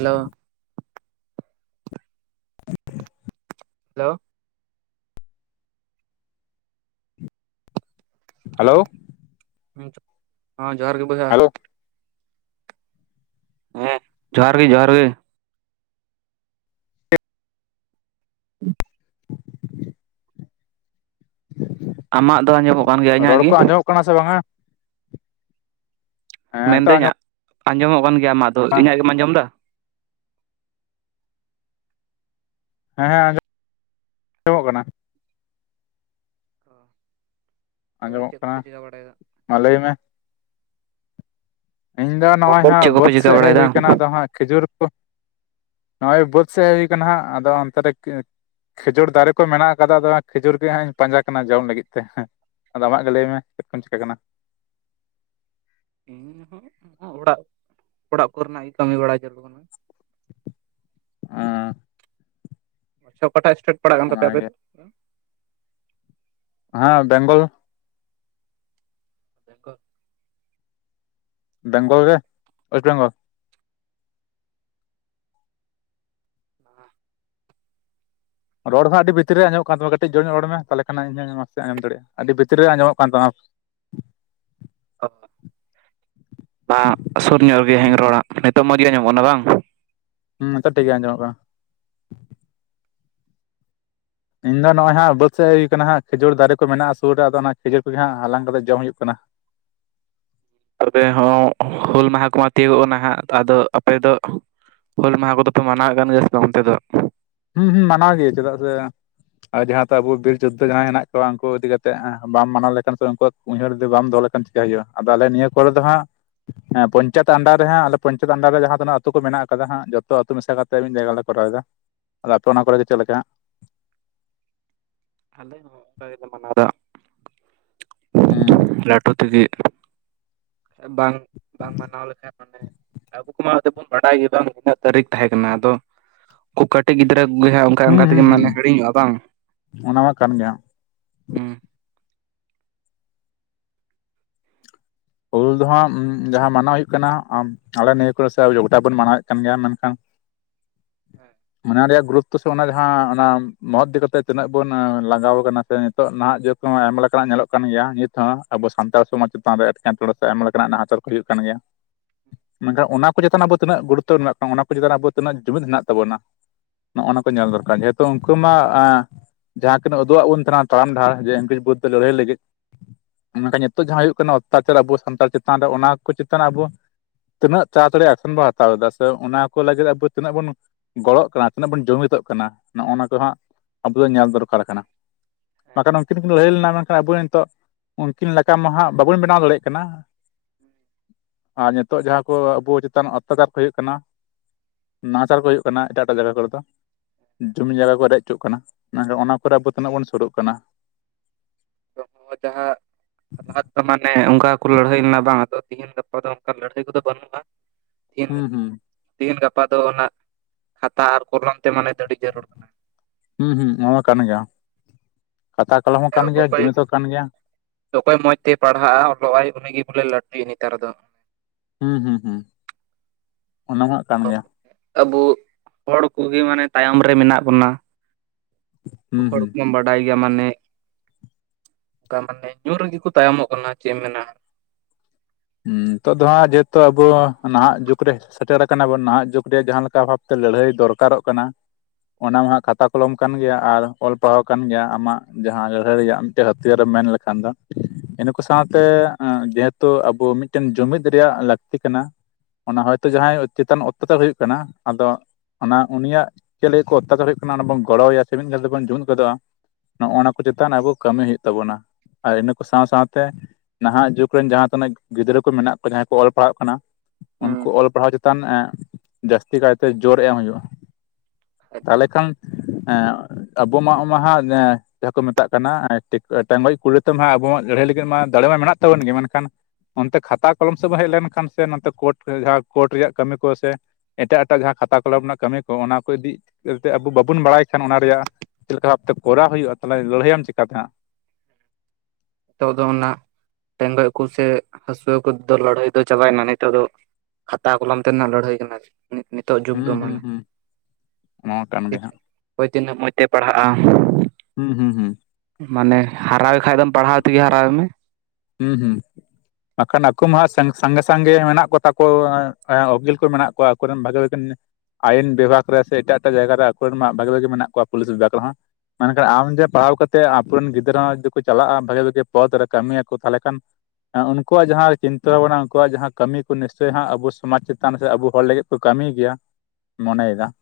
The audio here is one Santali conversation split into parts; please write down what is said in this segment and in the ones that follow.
ᱦᱮᱞᱳ? ᱦᱮᱞᱳ, ᱦᱟᱞᱳ ᱦᱚᱸ ᱡᱚᱦᱟᱨ ᱜᱮ ᱵᱚᱭᱦᱟ᱾ ᱦᱮᱞᱳ ᱦᱮᱸ ᱡᱚᱦᱟᱨ ᱜᱮ ᱡᱚᱦᱟᱨ ᱜᱮ᱾ [inaudible] ᱟᱢᱟᱜ ᱫᱚ ᱟᱸᱡᱚᱢᱚᱜ ᱠᱟᱱ ᱜᱮᱭᱟ ᱤᱧᱟᱹᱜ ᱨᱚᱲ ᱜᱤ? [unintelligible] ᱠᱟᱱᱟ ᱥᱮ ᱵᱟᱝᱟ᱾ ᱦᱮᱸ ᱱᱤᱛᱚᱜ ᱢᱮᱱᱫᱟᱹᱧ ᱟᱸᱡᱚᱢᱚᱜ ᱟᱸᱡᱚᱢᱚᱜ ᱠᱟᱱ ᱜᱮᱭᱟ ᱟᱢᱟᱜᱫᱚ ᱠᱟᱱᱟ ᱤᱧᱟᱹᱜ ᱜᱮᱢ ᱟᱸᱡᱚᱢ ᱫᱟ᱾ ᱦᱮᱸᱻᱟᱸᱡᱚᱢ, ᱟᱸᱡᱚᱢᱚᱜ ᱠᱟᱱᱟ᱾ ᱛᱚᱵᱮ ᱟᱸᱡᱚᱢᱚᱜ ᱪᱮᱫ ᱠᱟᱱᱟ ᱠᱚᱯᱮ ᱪᱤᱠᱟᱹ ᱵᱟᱲᱟᱭᱮᱫᱟ ᱢᱟ ᱞᱟᱹᱭ ᱢᱮ᱾ ᱤᱧᱫᱚ ᱱᱚᱜᱼᱚᱭ ᱦᱟᱸᱜ ᱪᱮᱫ ᱠᱚᱯᱮ ᱵᱟᱹᱫᱽ ᱪᱤᱠᱟᱹ ᱥᱮᱜ ᱦᱮᱜ ᱵᱟᱲᱟᱭᱮᱫᱟ ᱦᱩᱭ ᱠᱟᱱᱟ, ᱟᱫᱚ ᱦᱟᱸᱜ ᱠᱷᱤᱡᱩᱨ ᱠᱚ, ᱱᱚᱜᱼᱚᱭ ᱵᱟᱹᱫᱽ ᱥᱮᱜ ᱦᱮᱜ ᱦᱩᱭ ᱠᱟᱱᱟ ᱦᱟᱸᱜ ᱟᱫᱚ ᱚᱱᱛᱮ ᱨᱮᱜᱮ, ᱠᱷᱮᱡᱩᱨ ᱫᱟᱨᱮ ᱠᱚ ᱢᱮᱱᱟᱜ ᱠᱟᱫᱟ ᱟᱫᱚ ᱠᱷᱮᱡᱩᱨ ᱜᱮ ᱦᱟᱸᱜ ᱤᱧ ᱯᱟᱸᱡᱟ ᱠᱟᱱᱟ ᱡᱚᱢ ᱞᱟᱹᱜᱤᱫ ᱛᱮ ᱦᱮᱸ ᱟᱫᱚ ᱟᱢᱟᱜ ᱜᱮ ᱞᱟᱹᱭ ᱢᱮ ᱪᱮᱫ ᱠᱚᱢ ᱪᱤᱠᱟ ᱠᱟᱱᱟ? ᱤᱧ ᱦᱚᱸ ᱚᱲᱟᱜ ᱚᱲᱟᱜ ᱠᱚᱨᱮᱱᱟᱜ ᱜᱮ ᱠᱟᱹᱢᱤ ᱵᱟᱲᱟ ᱡᱟᱹᱲᱩᱨ ᱠᱟᱱᱟ᱾ ᱟᱸ, ᱟᱪᱪᱷᱟ ᱚᱠᱟᱴᱟᱜ ᱤᱥᱴᱮᱴ ᱯᱟᱲᱟᱜ ᱠᱟᱱ ᱛᱟᱯᱮ ᱟᱯᱮ ᱚᱱᱟᱜᱮ ᱫᱚ᱾ ᱦᱟᱸ ᱵᱮᱝᱜᱚᱞ᱾ ᱵᱮᱝᱜᱚᱞ, ᱵᱮᱝᱜᱚᱞ ᱨᱮ ᱳᱭᱮᱥᱴ ᱵᱮᱝᱜᱚᱞ᱾ ᱦᱚᱸ ᱨᱚᱲ ᱦᱚᱸ ᱟᱹᱰᱤ ᱵᱷᱤᱛᱤᱨ ᱨᱮ ᱟᱸᱡᱚᱢᱚᱜ ᱠᱟᱱ ᱛᱟᱢᱟ ᱠᱟᱹᱴᱤᱜ ᱡᱳᱨᱧᱚᱜ ᱨᱚᱲ ᱢᱮ ᱛᱟᱞᱮ ᱠᱷᱟᱱᱮ ᱤᱧ ᱦᱚᱧ ᱢᱚᱡᱽ ᱛᱮ ᱟᱡᱚᱢ ᱫᱟᱲᱮᱜᱼᱟ, ᱟᱹᱰᱤ ᱵᱷᱤᱛᱨᱤ ᱨᱮ ᱟᱸᱡᱚᱢᱚᱜ ᱠᱟᱱ ᱛᱟᱢᱟ᱾ ᱚᱻᱵᱟᱝ ᱥᱩᱨ ᱧᱚᱜ ᱨᱮᱜᱮ ᱦᱮᱧ ᱨᱚᱲᱟᱜ ᱱᱤᱛᱚᱜ ᱢᱚᱡᱽ ᱜᱮ ᱟᱸᱡᱚᱢᱚᱜ ᱠᱟᱱᱟ ᱵᱟᱝ᱾ ᱦᱩᱸ ᱱᱤᱛᱚᱜ ᱴᱷᱤᱠ ᱜᱮ ᱟᱸᱡᱚᱢᱚᱜ ᱠᱟᱱᱟ ᱾ ᱤᱧ ᱫᱚ ᱱᱚᱜᱼᱚᱭ ᱦᱟᱸᱜ ᱵᱟᱹᱫᱽ ᱥᱮᱜ ᱦᱮᱜ ᱦᱩᱭ ᱠᱟᱱᱟ ᱦᱟᱸᱜ ᱠᱷᱤᱡᱩᱨ ᱫᱟᱨᱮ ᱠᱚ ᱢᱮᱱᱟᱜᱼᱟ, ᱥᱩᱨ ᱨᱮ ᱟᱫᱚ ᱚᱱᱟ ᱠᱷᱤᱡᱩᱨ ᱠᱚ ᱜᱮ ᱦᱟᱸᱜ ᱦᱟᱞᱟᱝ ᱠᱟᱛᱮᱜ ᱡᱚᱢ ᱦᱩᱭᱩᱜ ᱠᱟᱱᱟ᱾ ᱛᱚᱵᱮ ᱦᱚᱸ ᱦᱩᱞ ᱢᱟᱦᱟᱸ ᱠᱚᱢᱟ ᱛᱤᱭᱳᱜᱚᱜ ᱠᱟᱱᱟ, ᱦᱟᱸᱜ ᱟᱫᱚ ᱟᱯᱮ ᱫᱚ, ᱦᱩᱞ ᱢᱟᱦᱟᱸ ᱠᱚᱫᱚ ᱯᱮ ᱢᱮᱱᱟᱣᱮᱜ ᱠᱟᱱᱜᱮᱭᱟ ᱠᱟᱱ ᱥᱮ ᱵᱟᱝ ᱚᱱᱛᱮ ᱫᱚ᱾ ᱦᱩᱸ ᱦᱩᱸ ᱢᱟᱱᱟᱣ ᱜᱮ ᱪᱮᱫᱟᱜ ᱥᱮ, ᱟᱨ ᱡᱟᱦᱟᱸ ᱛᱚ ᱟᱵᱚ ᱵᱤᱨ ᱡᱳᱫᱫᱷᱟ ᱡᱟᱦᱟᱸᱭ ᱦᱮᱱᱟᱜ ᱠᱚᱣᱟ, ᱩᱱᱠᱩ ᱤᱫᱤ ᱠᱟᱛᱮᱜ ᱵᱟᱢ ᱢᱟᱱᱟᱣ ᱞᱮᱠᱷᱟᱱ ᱥᱮ ᱩᱱᱠᱩ, ᱩᱭᱦᱟᱹᱨ ᱡᱩᱫᱤ ᱵᱟᱢ ᱫᱚᱦᱚ ᱞᱮᱠᱷᱟᱱ ᱪᱮᱠᱟᱹᱭ ᱦᱩᱭᱩᱜᱼᱟ᱾ ᱟᱫᱚ ᱟᱞᱮ ᱱᱤᱭᱟᱹ ᱠᱚᱨᱮ ᱫᱚ ᱦᱟᱸᱜ, ᱦᱮᱸ ᱯᱚᱧᱪᱟᱭᱮᱛ ᱟᱱᱰᱟᱨ ᱨᱮ ᱦᱟᱸᱜ ᱟᱞᱮ ᱯᱚᱧᱪᱟᱭᱮᱛ ᱟᱱᱰᱟᱨ ᱨᱮ ᱡᱟᱦᱟᱸ ᱛᱤᱱᱟᱹᱜ ᱟᱹᱛᱩ ᱠᱚ ᱢᱮᱱᱟᱜ ᱟᱠᱟᱫᱟ ᱦᱟᱸᱜ, ᱡᱚᱛᱚ ᱟᱛᱳ ᱢᱮᱥᱟ ᱠᱟᱛᱮ ᱢᱤᱫ ᱡᱟᱭᱜᱟ ᱞᱮ ᱠᱚᱨᱟᱣᱮᱫᱟ᱾ ᱟᱫᱚ ᱟᱯᱮ ᱚᱱᱟ ᱠᱚᱨᱮᱜᱮ ᱪᱮᱫ ᱞᱮᱠᱟ? ᱟᱞᱮ ᱦᱚᱸ ᱚᱝᱠᱟ ᱜᱮᱞᱮ ᱢᱟᱱᱟᱣ ᱫᱟ ᱦᱩᱸ ᱞᱟᱹᱴᱩ ᱛᱤᱜᱤ᱾ ᱵᱟᱝ ᱵᱟᱝ ᱢᱟᱱᱟᱣ ᱞᱮᱠᱷᱟᱱ ᱢᱟᱱᱮ ᱟᱵᱩ ᱠᱚᱢᱟ, ᱡᱚᱛᱚ ᱠᱚᱵᱩᱝ ᱵᱟᱰᱟᱭ ᱜᱮ ᱵᱟᱝ ᱤᱱᱟᱹᱜ ᱛᱟᱹᱨᱤᱠᱷ ᱛᱟᱦᱮᱸ ᱠᱟᱱᱟ᱾ᱟᱫᱚ ᱩᱱᱠᱩ ᱠᱟᱹᱴᱤᱜ ᱜᱤᱫᱽᱨᱟᱹ ᱠᱚᱜᱮ ᱦᱟᱸᱜ, ᱚᱱᱠᱟ ᱦᱩᱸ ᱚᱱᱠᱟ ᱛᱮᱜᱮᱢ ᱦᱩᱸ ᱦᱩᱸ ᱢᱟᱱᱮ ᱦᱤᱲᱤᱧᱚᱜᱼᱟ ᱵᱟᱝ ᱚᱱᱟ ᱢᱟ ᱠᱟᱱ ᱜᱮ ᱦᱟᱸᱜ ᱾ᱦᱩᱸ, ᱦᱩᱞ ᱫᱚ ᱦᱟᱸᱜ ᱡᱟᱦᱟᱸ ᱢᱟᱱᱟᱣ ᱦᱩᱭᱩᱜ ᱠᱟᱱᱟ ᱟᱢ ᱟᱞᱮ ᱱᱤᱭᱟᱹ ᱠᱚᱨᱮ ᱥᱮ ᱜᱚᱴᱟ ᱵᱚᱱ ᱢᱟᱱᱟᱣᱮᱫ ᱠᱟᱱ ᱜᱮᱭᱟ᱾ ᱢᱮᱱᱠᱷᱟᱱ ᱦᱮᱸ ᱚᱱᱟ ᱨᱮᱭᱟᱜ ᱜᱩᱨᱩᱛᱛᱚ ᱥᱮ ᱚᱱᱟ ᱡᱟᱦᱟᱸ ᱚᱱᱟ ᱢᱚᱦᱚᱛ ᱮᱫᱤ ᱠᱟᱛᱮ ᱛᱤᱱᱟᱹᱜ ᱵᱚᱱ ᱞᱟᱸᱟᱜᱟᱣ ᱠᱟᱱᱟ ᱥᱮ, ᱱᱤᱛᱚᱜ ᱱᱟᱦᱟᱜ ᱡᱩᱜᱽᱦ ᱟᱭᱢᱟ ᱞᱮᱠᱟᱱᱟᱜ ᱧᱮᱞᱚᱜ ᱠᱟᱱ ᱜᱮᱭᱟ᱾ ᱱᱤᱛ ᱦᱚᱸ ᱟᱵᱚ ᱥᱟᱱᱛᱟᱲ ᱥᱚᱢᱟᱡᱽ ᱪᱮᱛᱟᱱ ᱨᱮ ᱮᱴᱠᱮᱴᱚᱬᱮ ᱥᱮ ᱟᱭᱢᱟ ᱞᱮᱠᱟᱱᱟᱜ ᱱᱟᱦᱟᱪᱟᱨ, ᱠᱚ ᱦᱩᱭᱩᱜ ᱠᱟᱱ ᱜᱮᱭᱟ᱾ ᱢᱮᱱᱠᱷᱟᱱ ᱚᱱᱟ ᱪᱮᱛᱟᱱ ᱟᱵᱚ ᱛᱤᱱᱟᱹᱜ ᱜᱩᱨᱩᱛᱚ ᱢᱮᱱᱟᱜ ᱠᱚ ᱚᱱᱟ ᱠᱚ ᱪᱮᱛᱟᱱ ᱟᱵᱚ ᱛᱤᱱᱟᱹᱜ ᱡᱩᱢᱤᱫ ᱢᱮᱱᱟᱜ ᱛᱟᱵᱚᱱᱟ᱾ ᱱᱚᱜᱼ ᱱᱚᱣᱟ ᱠᱚ ᱧᱮᱞ ᱫᱚᱨᱠᱟᱨ᱾ᱡᱮᱦᱮᱛᱩ ᱩᱱᱠᱩ ᱢᱟ, ᱡᱟᱦᱟᱸ ᱠᱤᱱ ᱩᱫᱩᱜ ᱟᱜ ᱵᱚᱱ ᱛᱟᱦᱮᱱᱟ ᱛᱟᱲᱟᱢ ᱰᱟᱦᱟᱨ ᱡᱮ ᱤᱝᱨᱟᱸᱡ ᱵᱤᱨᱩᱫᱽ ᱛᱮ ᱞᱟᱹᱲᱦᱟᱹᱭ ᱞᱟᱹᱜᱤᱫ᱾ ᱢᱮᱱᱠᱷᱟᱱ ᱱᱤᱛᱚᱜ ᱡᱟᱦᱟᱸ ᱦᱩᱭᱩᱜ ᱠᱟᱱᱟ ᱚᱛᱛᱟᱪᱟᱨ ᱟᱵᱚ ᱥᱟᱱᱛᱟᱲ ᱪᱮᱛᱟᱱ ᱨᱮ᱾ ᱚᱱᱟ ᱠᱚ ᱪᱮᱛᱟᱱ ᱟᱵᱚ, ᱛᱤᱱᱟᱹᱜ ᱛᱟᱲᱟ ᱛᱟᱲᱤ ᱮᱠᱥᱮᱱ ᱵᱚᱱ ᱦᱟᱛᱟᱣ ᱮᱫᱟ᱾ᱥᱮ ᱚᱱᱟ ᱠᱚ ᱞᱟᱹᱜᱤᱫ ᱟᱵᱚ ᱛᱤᱱᱟᱹᱜ ᱵᱩᱱ ᱜᱚᱲᱚᱜ ᱠᱟᱱᱟ ᱛᱤᱱᱟᱹᱜ ᱵᱚᱱ ᱡᱩᱢᱤᱫᱚᱜ ᱠᱟᱱᱟ ᱱᱚᱜᱼᱱᱟ ᱠᱚ ᱦᱟᱸᱜ ᱟᱵᱚ ᱫᱚ ᱧᱮᱞ ᱫᱚᱨᱠᱟᱨ ᱠᱟᱱᱟ᱾ ᱵᱟᱠᱷᱟᱱ ᱩᱱᱠᱤᱱ ᱠᱤᱱ ᱞᱟᱹᱲᱦᱟᱹᱭ ᱞᱮᱱᱟ᱾ ᱢᱮᱱᱠᱷᱟᱱ ᱟᱵᱚ ᱱᱤᱛᱚᱜ ᱩᱱᱠᱤᱱ ᱞᱮᱠᱟ ᱢᱟ ᱦᱟᱸᱜ ᱵᱟᱵᱚᱱ ᱵᱮᱱᱟᱣ ᱫᱟᱲᱮᱭᱟᱜ ᱠᱟᱱᱟ᱾ ᱟ ᱱᱤᱛᱳᱜ ᱡᱟᱦᱟᱸ ᱠᱚ ᱟᱵᱚ ᱪᱮᱛᱟᱱ ᱚᱛᱛᱟᱪᱟᱨ ᱠᱚ ᱦᱩᱭᱩᱜ ᱠᱟᱱᱟ, ᱱᱟᱦᱟᱪᱟᱨ ᱠᱚ ᱦᱩᱭᱩᱜ ᱠᱟᱱᱟ ᱮᱴᱟᱜ ᱮᱴᱟᱜ ᱡᱟᱭᱜᱟ ᱠᱚᱨᱮ ᱫᱚ᱾ ᱡᱩᱢᱤ ᱡᱟᱜᱟ ᱠᱚ ᱨᱮᱡ ᱦᱚᱪᱚᱜ ᱠᱟᱱᱟ᱾ ᱢᱮᱱᱠᱷᱟᱱ ᱚᱱᱟ ᱠᱚᱨᱮ ᱟᱵᱚ ᱛᱤᱱᱟᱹᱜ ᱵᱚᱱ ᱥᱩᱨᱳᱜ ᱠᱟᱱᱟ᱾ ᱛᱚ ᱡᱟᱦᱟᱸ ᱞᱟᱦᱟ ᱛᱮ ᱢᱟᱱᱮ ᱚᱱᱠᱟ ᱠᱚ ᱞᱟᱹᱲᱦᱟᱹᱭ ᱞᱮᱱᱟ ᱵᱟᱝ᱾ ᱟᱫᱚ ᱛᱤᱦᱤᱧ ᱜᱟᱯᱟ ᱫᱚ ᱚᱱᱠᱟ ᱞᱟᱹᱲᱦᱟᱹᱭ ᱠᱚᱫᱚ ᱵᱟᱹᱱᱩᱜᱼᱟ᱾ ᱛᱤᱦᱤᱧ ᱦᱩᱸ ᱦᱩᱸ ᱛᱤᱦᱮᱧ ᱜᱟᱯᱟ ᱫᱚ ᱚᱱᱟ ᱠᱷᱟᱛᱟ ᱟᱨ ᱠᱚᱞᱚᱢ ᱛᱮ ᱢᱟᱱᱮ ᱫᱟᱹᱰᱤ ᱡᱟᱹᱨᱩᱲ ᱦᱩᱸ ᱦᱩᱸ ᱱᱚᱣᱟ ᱦᱚᱸ ᱠᱟᱱ ᱜᱮᱭᱟ᱾ ᱠᱷᱛᱟ ᱠᱚᱞᱚᱢ ᱦᱚᱸ ᱠᱟᱱ ᱜᱮᱭᱟ ᱚᱠᱚᱭ ᱡᱩᱢᱤᱫ ᱦᱚᱸ ᱠᱟᱱ ᱜᱮᱭᱟ᱾ ᱚᱠᱚᱭ ᱢᱚᱸᱡ ᱛᱮᱭ ᱯᱟᱲᱦᱟᱜᱼᱟ ᱚᱞᱚᱜᱼ ᱟᱭ ᱩᱱᱤᱜᱮ ᱵᱚᱞᱮ ᱞᱟᱹᱴᱩᱭᱟ ᱱᱮᱛᱟᱨ ᱫᱚ᱾ ᱦᱩᱸ ᱦᱩᱸ ᱦᱩᱸ ᱚᱱᱟ ᱢᱟ ᱠᱟᱱ ᱜᱮᱭᱟ᱾ ᱟᱵᱩ ᱦᱚᱲ ᱠᱚᱜᱮ ᱢᱟᱱᱮ ᱛᱟᱭᱚᱢ ᱨᱮ ᱢᱮᱱᱟᱜ ᱵᱚᱱᱟ᱾ ᱦᱩᱸ ᱦᱚᱲ ᱦᱩᱸ ᱠᱚᱢᱟᱢ ᱵᱟᱰᱟᱭ ᱜᱮᱭᱟ, ᱢᱟᱱᱮ ᱚᱱᱠᱟ ᱢᱟᱱᱮ ᱧᱩ ᱨᱮᱜᱮ ᱠᱚ ᱛᱟᱭᱚᱢᱚᱜ ᱠᱟᱱᱟ᱾ ᱪᱮᱫ ᱢᱮᱱᱟ, ᱦᱩᱸ, ᱱᱤᱛᱚᱜ ᱫᱚ ᱦᱟᱸᱜ ᱡᱮᱦᱮᱛᱩ ᱟᱵᱚ ᱱᱟᱦᱟᱜ ᱡᱩᱜ ᱨᱮ ᱥᱮᱴᱮᱨ ᱠᱟᱱᱟ ᱵᱚᱱ ᱱᱟᱦᱟᱸᱜ ᱡᱩᱜ ᱨᱮ ᱡᱟᱦᱟᱸ ᱞᱮᱠᱟ ᱵᱷᱟᱵᱛᱮ ᱞᱟᱹᱲᱦᱟᱹᱭ ᱫᱚᱨᱠᱟᱨᱚᱜ ᱠᱟᱱᱟ, ᱚᱱᱟ ᱢᱟ ᱦᱟᱜ ᱠᱷᱟᱛᱟ ᱠᱚᱞᱚᱢ ᱠᱟᱱ ᱜᱮᱭᱟ ᱟᱨ ᱚᱞ ᱯᱟᱲᱦᱟᱣ ᱠᱟᱱ ᱜᱮᱭᱟ᱾ ᱟᱢᱟᱜ ᱡᱟᱦᱟᱸ ᱞᱟᱹᱲᱦᱟᱹᱭ ᱨᱮᱭᱟᱜ ᱢᱤᱫᱴᱮᱡ ᱦᱟᱹᱛᱭᱟᱹᱨᱮ ᱢᱮᱱ ᱞᱮᱠᱷᱟᱱ ᱫᱚ ᱤᱱᱟᱹᱠᱩ ᱥᱟᱶᱛᱮ ᱡᱮᱦᱮᱛᱩ ᱟ ᱵᱩ ᱢᱤᱫᱴᱮᱱ ᱡᱩᱢᱤᱫ ᱨᱮᱭᱟᱜ ᱞᱟᱹᱠᱛᱤ ᱠᱟᱱᱟ, ᱚᱱᱟ ᱦᱚᱭᱛᱳ ᱡᱟᱦᱟᱸᱭ ᱪᱮᱛᱟᱱ ᱚᱛᱛᱟᱪᱟᱨ ᱦᱳᱭ ᱠᱟᱱᱟ, ᱟᱫᱚ ᱚᱱᱟ ᱩᱱᱤᱭᱟᱜ ᱪᱮᱫ ᱠᱚ ᱚᱛᱛᱟᱪᱟᱨ ᱦᱩᱭᱩᱜ ᱠᱟᱱᱟ ᱚᱱᱟ ᱵᱚᱱ ᱜᱚᱲᱚᱣᱟᱼᱭᱟ ᱥᱮ ᱢᱤᱫ ᱜᱷᱟᱹᱲ ᱛᱮᱵᱚᱱ ᱡᱩᱛ ᱜᱚᱫᱚᱜᱼᱟ, ᱱᱚᱜᱼᱱᱟ ᱠᱚ ᱪᱮᱛᱟᱱ ᱟᱵᱚ ᱠᱟᱹᱢᱤ ᱦᱩᱭᱩᱜ ᱛᱟᱵᱚᱱᱟ᱾ ᱦᱳᱭ ᱱᱩᱠᱩ ᱥᱟᱶ ᱥᱟᱶᱛᱮ ᱱᱟᱦᱟᱸᱜ ᱡᱩᱜ ᱨᱮᱱ ᱡᱟᱦᱟᱸ ᱛᱤᱱᱟᱹᱜ ᱜᱤᱫᱽᱨᱟᱹ ᱠᱚ ᱢᱮᱱᱟᱜ ᱠᱚᱣᱟ᱾ ᱡᱟᱦᱟᱸᱭ ᱠᱚ ᱚᱞ ᱯᱟᱲᱦᱟᱜ ᱠᱟᱱᱟ ᱩᱱᱠᱩ ᱚᱞ ᱯᱟᱲᱦᱟᱣ ᱪᱮ ᱛᱟᱱ ᱡᱟᱹᱥᱛᱤ ᱠᱟᱭᱛᱮ ᱡᱳᱨ ᱮᱢ ᱦᱩᱭᱳᱜᱼᱟ᱾ ᱵᱟᱠᱷᱟᱡ ᱫᱚ ᱛᱟᱦᱚᱞᱮ ᱠᱷᱟᱱ ᱮᱸᱜ ᱟᱵᱚ ᱢᱟ ᱚᱱᱟ ᱢᱟ ᱮᱸ ᱡᱟᱦᱟᱸ ᱠᱚ ᱢᱮᱛᱟᱜ ᱠᱟᱱᱟ ᱴᱮ ᱴᱮᱜᱚᱡ ᱠᱩᱲᱤ ᱛᱮᱢᱟ ᱟᱵᱚᱣᱟᱜ ᱞᱟᱹᱲᱦᱟᱹᱭ ᱞᱟᱹᱜᱤᱫ ᱢᱟ ᱫᱟᱲᱮ ᱢᱟ ᱢᱮᱱᱟᱜ ᱛᱟᱵᱚᱱ ᱜᱮ᱾ ᱢᱮᱱᱠᱷᱟᱱ ᱚᱱᱛᱮ ᱠᱷᱟᱛᱟ ᱠᱚᱞᱚᱢ ᱥᱮᱫ ᱵᱟᱝ ᱦᱮᱡ ᱞᱮᱱᱠᱷᱟᱱ ᱥᱮ, ᱱᱚᱛᱮ ᱠᱳᱴ ᱡᱟᱦᱟᱸ ᱠᱳᱨᱴ ᱨᱮᱭᱟᱜ ᱠᱟᱹᱢᱤ ᱠᱚ ᱥᱮ ᱮᱴᱟᱜ ᱮᱴᱟᱜ ᱡᱟᱦᱟᱸ ᱠᱷᱟᱛᱟ ᱠᱚᱞᱚᱢ ᱨᱮᱱᱟᱜ ᱠᱟᱹᱢᱤ ᱠᱚ ᱚᱱᱟ ᱠᱚ ᱤᱫᱤ ᱠᱟᱛᱮᱫ ᱟᱵᱚ ᱵᱟᱵᱚᱱ ᱵᱟᱲᱟᱭ ᱠᱷᱟᱱ, ᱚᱱᱟ ᱨᱮᱭᱟᱜ ᱪᱮᱫ ᱞᱮᱠᱟ ᱵᱷᱟᱵᱛᱮ ᱠᱚᱨᱟ ᱦᱩᱭᱩᱜᱼᱟ ᱛᱟᱦᱚᱞᱮ ᱞᱟᱹᱲᱦᱟᱹᱭᱟᱢ ᱪᱤᱠᱟᱛᱮ ᱦᱟᱸᱜ᱾ ᱱᱤᱛᱚᱜ ᱫᱚ ᱚᱱᱟ ᱴᱮᱸᱜᱚᱡ ᱠᱚ ᱥᱮ ᱦᱟᱹᱥᱩᱭᱟᱹ ᱠᱚᱫᱚ ᱞᱟᱹᱲᱦᱟᱹᱭ ᱫᱚ ᱪᱟᱵᱟᱭᱱᱟ, ᱱᱤᱛᱚᱜ ᱫᱚ ᱠᱷᱟᱛᱟ ᱠᱚᱞᱚᱢ ᱛᱮ ᱨᱮᱱᱟᱜ ᱞᱟᱹᱲᱦᱟᱹᱭ ᱠᱟᱱᱟᱠᱤ᱾ ᱦᱩᱸ ᱦᱩᱸ ᱦᱩᱸ, ᱱᱚᱣᱟ ᱠᱟᱱ ᱜᱮ ᱦᱟᱸᱜ᱾ ᱚᱠᱚᱭ ᱛᱤᱱᱟᱹᱜ ᱢᱚᱡ ᱛᱮ ᱯᱟᱲᱦᱟᱜᱼᱟ, ᱦᱩᱸ ᱦᱩᱸ ᱦᱩᱸ᱾ ᱢᱟᱱᱮ ᱦᱟᱨᱟᱭᱮ ᱠᱷᱟᱡ ᱫᱚ ᱯᱟᱲᱦᱟᱣ ᱛᱮᱜᱮ ᱦᱟᱨᱟᱭᱮ ᱢᱮ, ᱦᱩᱸ ᱦᱩᱸ᱾ ᱵᱟᱠᱷᱟᱱ ᱟᱠᱚ ᱢᱟ ᱥᱟᱸᱜᱮ ᱥᱟᱸᱜᱮ ᱢᱮᱱᱟᱜ ᱠᱚᱛᱟ ᱠᱚ ᱩᱠᱤᱞ ᱠᱚ ᱢᱮᱱᱟᱜ ᱠᱚᱣᱟ ᱟᱠᱚᱨᱮᱱ ᱵᱷᱟᱜᱤ ᱵᱷᱟᱜᱤ ᱟᱭᱤᱱ ᱵᱤᱵᱷᱟᱜ ᱨᱮ ᱥᱮ ᱮᱴᱟᱜ ᱮᱴᱟᱜ ᱡᱟᱭᱜᱟ ᱨᱮ ᱟᱠᱚᱨᱮᱱᱢᱟ ᱵᱷᱟᱹᱜᱤ ᱵᱷᱟᱜᱤ ᱢᱮᱱᱟᱜ ᱠᱚᱣᱟ ᱯᱩᱞᱤᱥ ᱵᱤᱵᱷᱟᱜ ᱨᱮᱦᱚᱸ᱾ ᱢᱮᱱᱠᱷᱟᱱ ᱟᱢ ᱡᱮ ᱯᱟᱲᱦᱟᱣ ᱠᱟᱛᱮᱫ ᱟᱛᱩᱨᱮᱱ ᱜᱤᱫᱽᱨᱟᱹ ᱦᱚᱸ ᱡᱩᱫᱤ ᱠᱚ ᱪᱟᱞᱟᱜᱼᱟ ᱵᱷᱟᱜᱤ ᱵᱷᱟᱜᱤ ᱯᱚᱫ ᱨᱮ ᱠᱟᱹᱢᱤᱭᱟ ᱠᱚ ᱛᱟᱦᱞᱮ ᱠᱟᱱ ᱩᱱᱠᱩᱣᱟᱜ ᱡᱟᱦᱟᱸ ᱪᱤᱱᱛᱟᱹ ᱵᱷᱟᱵᱱᱟ ᱩᱝᱠᱩᱭᱟᱜ ᱡᱟᱸᱦᱟ ᱠᱟᱹᱢᱤ ᱠᱚ ᱱᱤᱥᱪᱳᱭ ᱦᱟᱸᱜ ᱟᱵᱚ ᱥᱚᱢᱟᱡ ᱪᱮᱛᱟᱱ ᱨᱮ ᱟᱵᱚ ᱦᱚᱲ ᱞᱟᱹᱜᱤᱫ ᱠᱚ ᱠᱟᱹᱢᱤᱭ ᱜᱮᱭᱟ ᱢᱚᱱᱮᱭᱮᱫᱟ ᱾